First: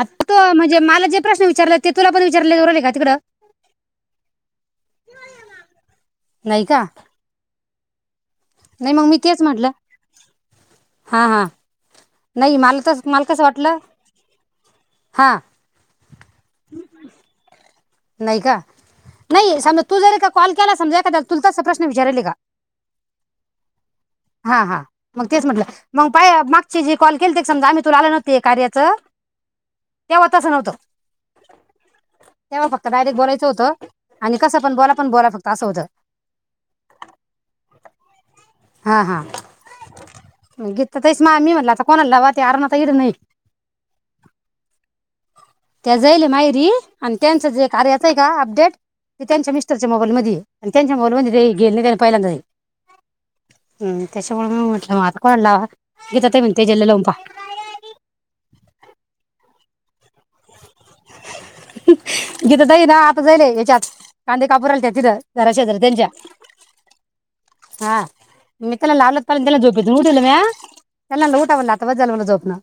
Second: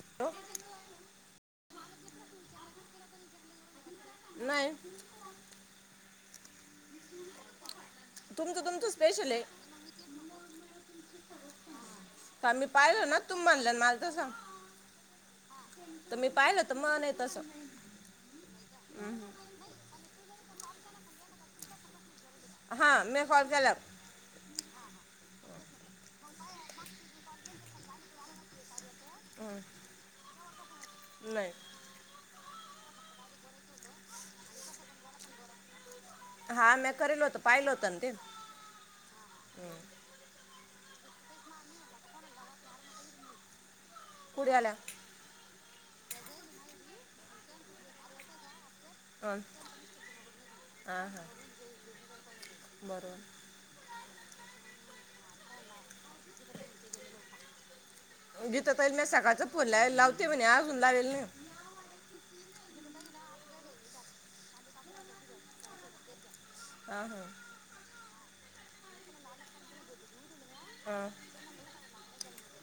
आता तो म्हणजे मला जे प्रश्न विचारल्यात ते तुला पण विचारले राहीले का तिकडं? नाही. नाही का. तुमचं तुमचं नाही मंग मी स्पेशल आहे तेच म्हटलं. हा हा काल नाही मी मला पाहिल तस ना मला कसं तूम्हाला न वाटलं मला तसं. हा तर मी पाहिलं त मला नाय तसं. नाही का, नाही साम तू जर एका कॉ- ल केला समाजा एखादा तुल तसा प्रश्न विचाराले का? हा मी कॉल केल्याव. हा हा मग तेच म्हटलं. मग पाय मागचे जे कॉल केलते समजा आम्ही तुला आलं नव्हती कार्याचं. हम् तस नव्हतं. नाही. तेंव्हा फक्त डायरेक्ट बोलायचं होतं आणि कसं पण बोला पण बोला फक्त असं होतं. हा मॅ करील होत, पाहिलं होत ना ते. हां हा गी- ता तेच मा मी म्हटलं आता कोणाला लाव ते अरुता ताई नाहीत. पुढे आल्या. त्या जाईले मायेरी आणि त्यांचं जे कार्याच आहे का अपडेट, ते हां त्यांच्या मिस्टरच्या मोबाईल मदीये आणि त्यांच्या हां मोबाईल हां मदी ते गेल नाही, त्यानी पहिल्यांदाय. बरोबर त्याच्यामुळे म म्हटलं मझ कॉल लावा गीता ताई म्हणते जल लवून पाहा. बोलाय लाव- ते म्हने आजून लावेल नायी. जल्या हेच्यात, कांदे कापू राहील्या तिथं घराशेजारी त्यांच्या. ह ह हा मी त्याला लावलत पा त्याला झोपेतून उठवलं म्या. हां येनाना उटा म्हटलं आता, बस झाल म्हंटल झोप. ना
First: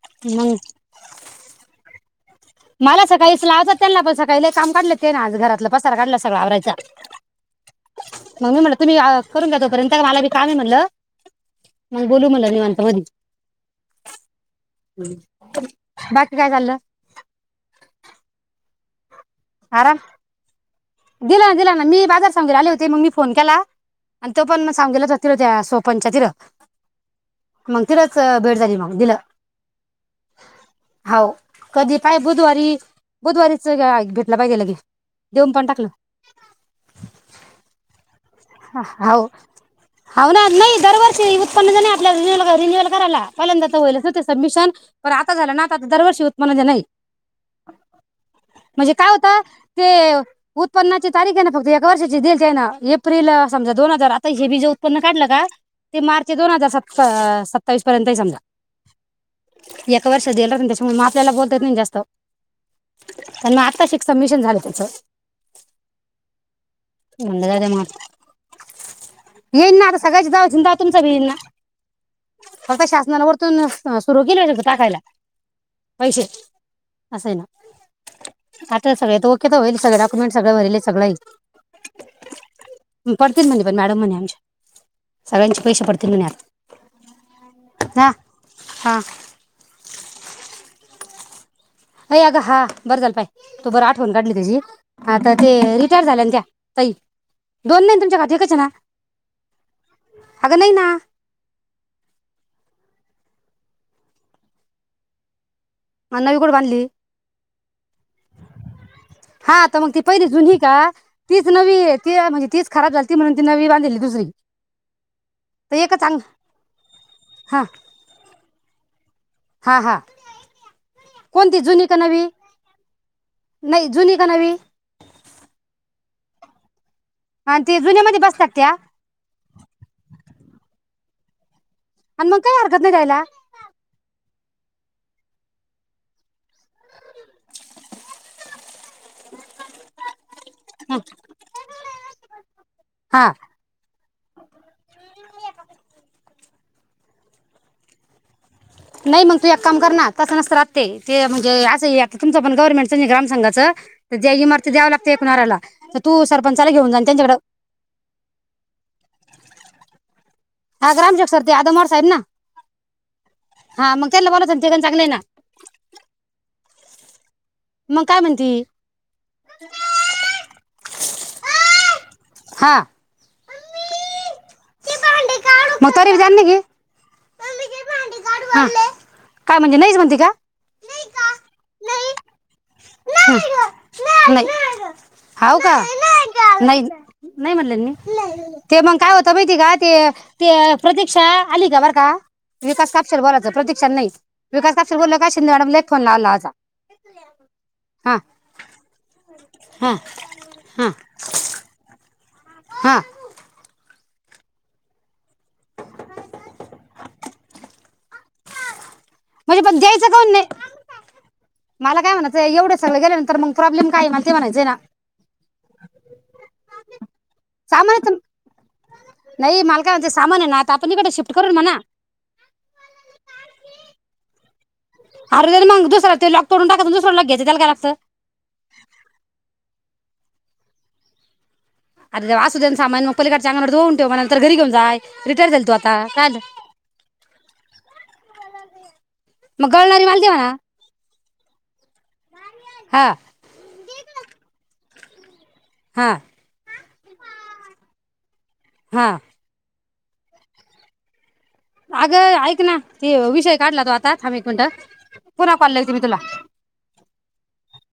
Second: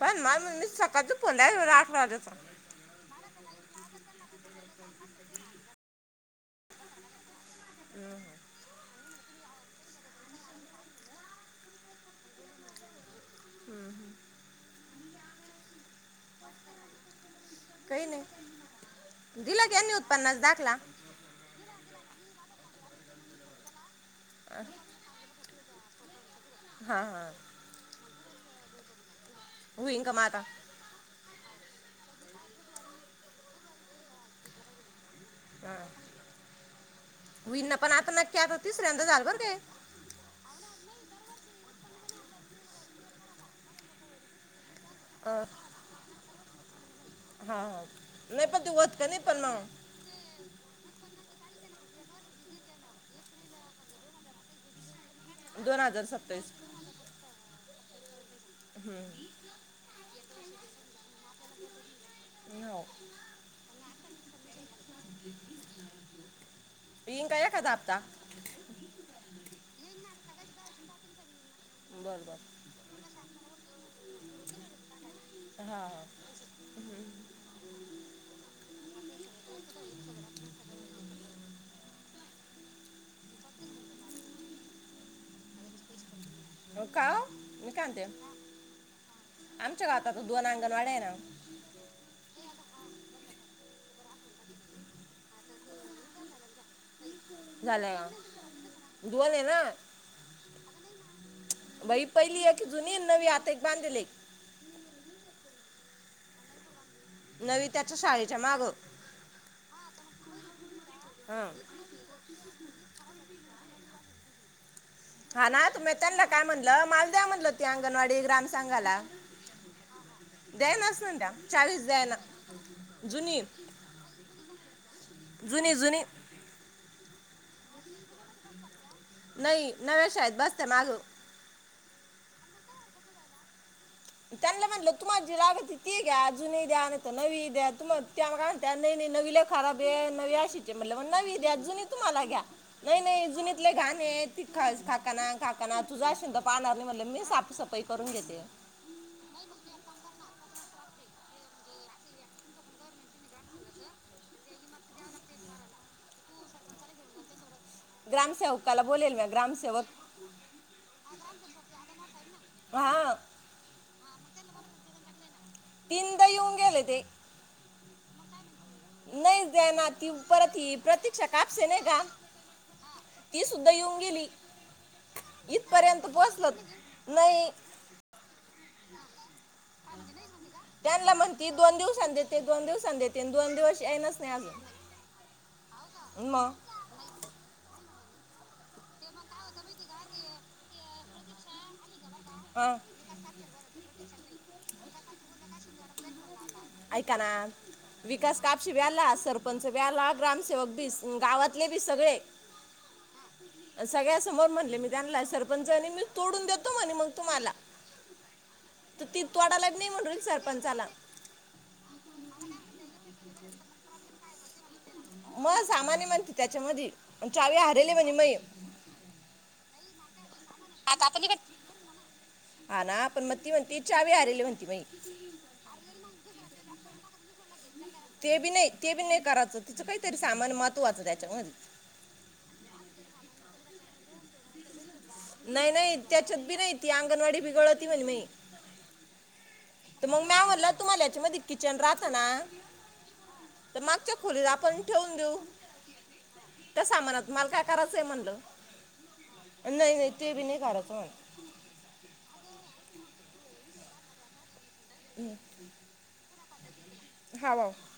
पण मा मी सकाळचं फोन लाव आठ वाजाच मला सकाळीस लाव त्यांना पण सकाळी काम काढलं ते ना आज घरातलं पसार काढलं सगळ आवरायचा. मग मी म्हटलं तुम्ही- करून घ्या तोपर्यंत मला बी काम म्हटलं मग बोलू म्हटल निवांत मधी. बाकी काय चाल्लं? काही नाही. दिला की यांनी आराम उत्पन्नास दाखला. दिला ना दिला ना मी बाजार समजर आले होते, मग मी फोन केला. आणि तो पण म सांगला जातील हो त्या सोप- पंचातीर हां हां मग तिथच भेट झाली मग. दिला. होइन का म आता. कधी पाय बुधवारी, बुधवारीच गा य भेटला पाहिजे लगी. दि- हा होईना पण आता नक्की आता- ह तिसऱ्यांदा झालं हाव बरं हावना नाही दरवर्षी उत्पन्न झा आपल्या रिनी रिन्युवल कराला पहिल्यांदा तर वईलच ते सब्मिशन. पर आता काय झालं ना आता दरवर्षी होइ- [unintelligible] नाही. हा हा नाही पण ते म्हणजे होत का काय नाही पण होतं, मग ते उत्पन्नाचे तारीक आहे ना फक्त एका वर्षची देलतीय ना ए प्रिल समज दो हजार आता हे बी जे उत्पन्न, काढलं का दोन ते हजार मार्च सत्तावीस दोन हजार सत सत तवीसपर्यंताय समजा. एका वर्ष दिल नाही त्याच्यामुळे म आपल्याला बोलत नाही जास्त, हो प मग आता शिक समिशन झालं. नंद येईन का कार एखादा मा हप्ता [unintelligible] येईल ना आ सगळयांचा दहा तुमचा बी येईल ना. बरं बरं फक्त शासना वरतून सुरू केली हो टाकायला हा पैसे हा असं आहे ना आता सगळे ओके तर होईल सगळे डॉक्युमेंट सगळं भरले सगळं आहे. पडतील म्हणे पण मॅडम म्हणे आमच्या सगळ्यांचे पैसे पडतील म्हणे आत्ता. हो का मी काय म्हणते हा आमच्या गावातात दोन अंगणवाड्या आहे ना. अ अगं हा बरं झालं बाई तो बर आठवण काढली त्याची आता ते रिटायर झाल्या ना त्या ताई दोन नाही ना झालया तुमच्या खात्याकच ना दोन आहे ना अगं नाही ना बाई पहिली एक जुनी. नवी आत एक बांधलेले एक मड नवी कुठे बाधली. नवी त्याच्या शाळेच्या मागं. पहिले जुनी का? तीच हं. नवी ती म्हणजे तीच खराब झाली ती म्हणून ती नवी बांधलेली दुसरी हा ना तर तुम्ही एकच अंग त्यांना काय म्हणलं माल द्या म्हणलं हा हती अंगणवाडी ग्रामपंचायत सांगाला. हा हा द्या ना सना त्या कोणती जुनी चाळीस का द्या ना नवी जुनी नाही जुनी का नवी जुनी जुनी अ ते जुन्या मध्ये बसतात त्या नाही नव्या शाळेत बसतान आजून आणि मग काय हरकत नाही दयाला. त्यांना म्हटलं तुम्हाला जी लागत त ती घ्या अजून द्या नवी द्या त नवीला खराब नवी मग नवी द्या जुनी तुम्हाला घ्या नाही नाही हा जुनीतले घाण ति ख काकाना काकाना तुझा शिंद पाहणार नाही म्हटलं मी साफसफाई करून घेते. नाही मग तू एक काम कर ना तसं नसत राहते ते म्हणजे असं आता तुमचं पण गव्हर्नमेंटचं नाही ग्रामसचं तर ज्या इमारती द्याव लागते एकणाऱ्याला तर तू सरपंचाला घेऊन जा त्यांच्याकडे ग्रामसेवकाला बोलेल म्या ग्रामसेवक हा ग्राच्याक्षर्ती आदमोर साहेब ना हा हा मग त्यांना बोलायचं ते पण चांगलंय ना. तीनदा येऊन गेलेत ते मग काय म्हणते. नाही दे ना ती परत ह प्रतीक्षा कापसे नाही का हा ती सुद्धा येऊन गेली. मग इथपर्यंत तरी जा पोहोचलं ग नाही काय म्हणजे नाही म्हणजे. ती का. त्यांना म्हणती दोन दिवसां देते. दोन दिवसांनी देते आणि दोन दिवस येईनच नाही अजून हव का मग नाही नाही म्हणले मी. ते मग काय होत माहिती का ते ते प्रतीक्षा आली का बर का. हं, विकास कापशेला बोलायचं प्रतीक्षा नाही विकास कापशेला बोललं कि शिेदे मॅडमला फोन लावला. ऐकाना हा विकास कापशी बी आला, सरपंच बी हा आला, ग्रामसेवक हा बी गावातले बी सगळे ते हा सगळ्या समोर म्हणले मी त्यांना सरपंच आणि मी तोडून देतो म्हणे मग तुम्हाला तू ती म्हणजे तोडालाट पण द्यायचं म्हणून काऊन नाही सरपंचा आला. मला काय म्हणायचं एवढंच सगं गेल्या नंतर मग प्रॉब्लेम का आहे मला ते म्हणायचें ना मग सामान्य म्हणते त्याच्या मध्ये चावी हारले म्हणजे मय कागज आ हा ना मग त म्हणते चावी हारवली म्हणते अम [unintelligible] अरे मग दुसरा ते लॉक करून टाकात दुसरा ल घय त्याला लागतं ते बी नाही ते बी नाही करायचं तिचं काही री सामान महत्वाचं त्याच्या अरे असू दे्या सामान मग पलीकडच्या अंगाला धुऊन ठेव म नंत घरी घेऊन जाय रिटायर झाली नाही तू आता नाही काय त्याच्यात झालं? बी नाही ती अंगणवाडी बिगळती म्हण मय मग गळणारी तर माल मग दे म्या म्हणा म्हणला तुम्हाला याच्यामध्ये किचन राहत ना, हा तर मागच्या खोलीत आपण ठेऊन देउ हा त्या सामानात मला काय करायचंय म्हणलं हा नाही नाही तेबी नाही कारक हो अगं ऐक ना ते विषय काढला तो आता थाब एक मिनिट ह पुन्हा कॉल देते मी तुला हॅलो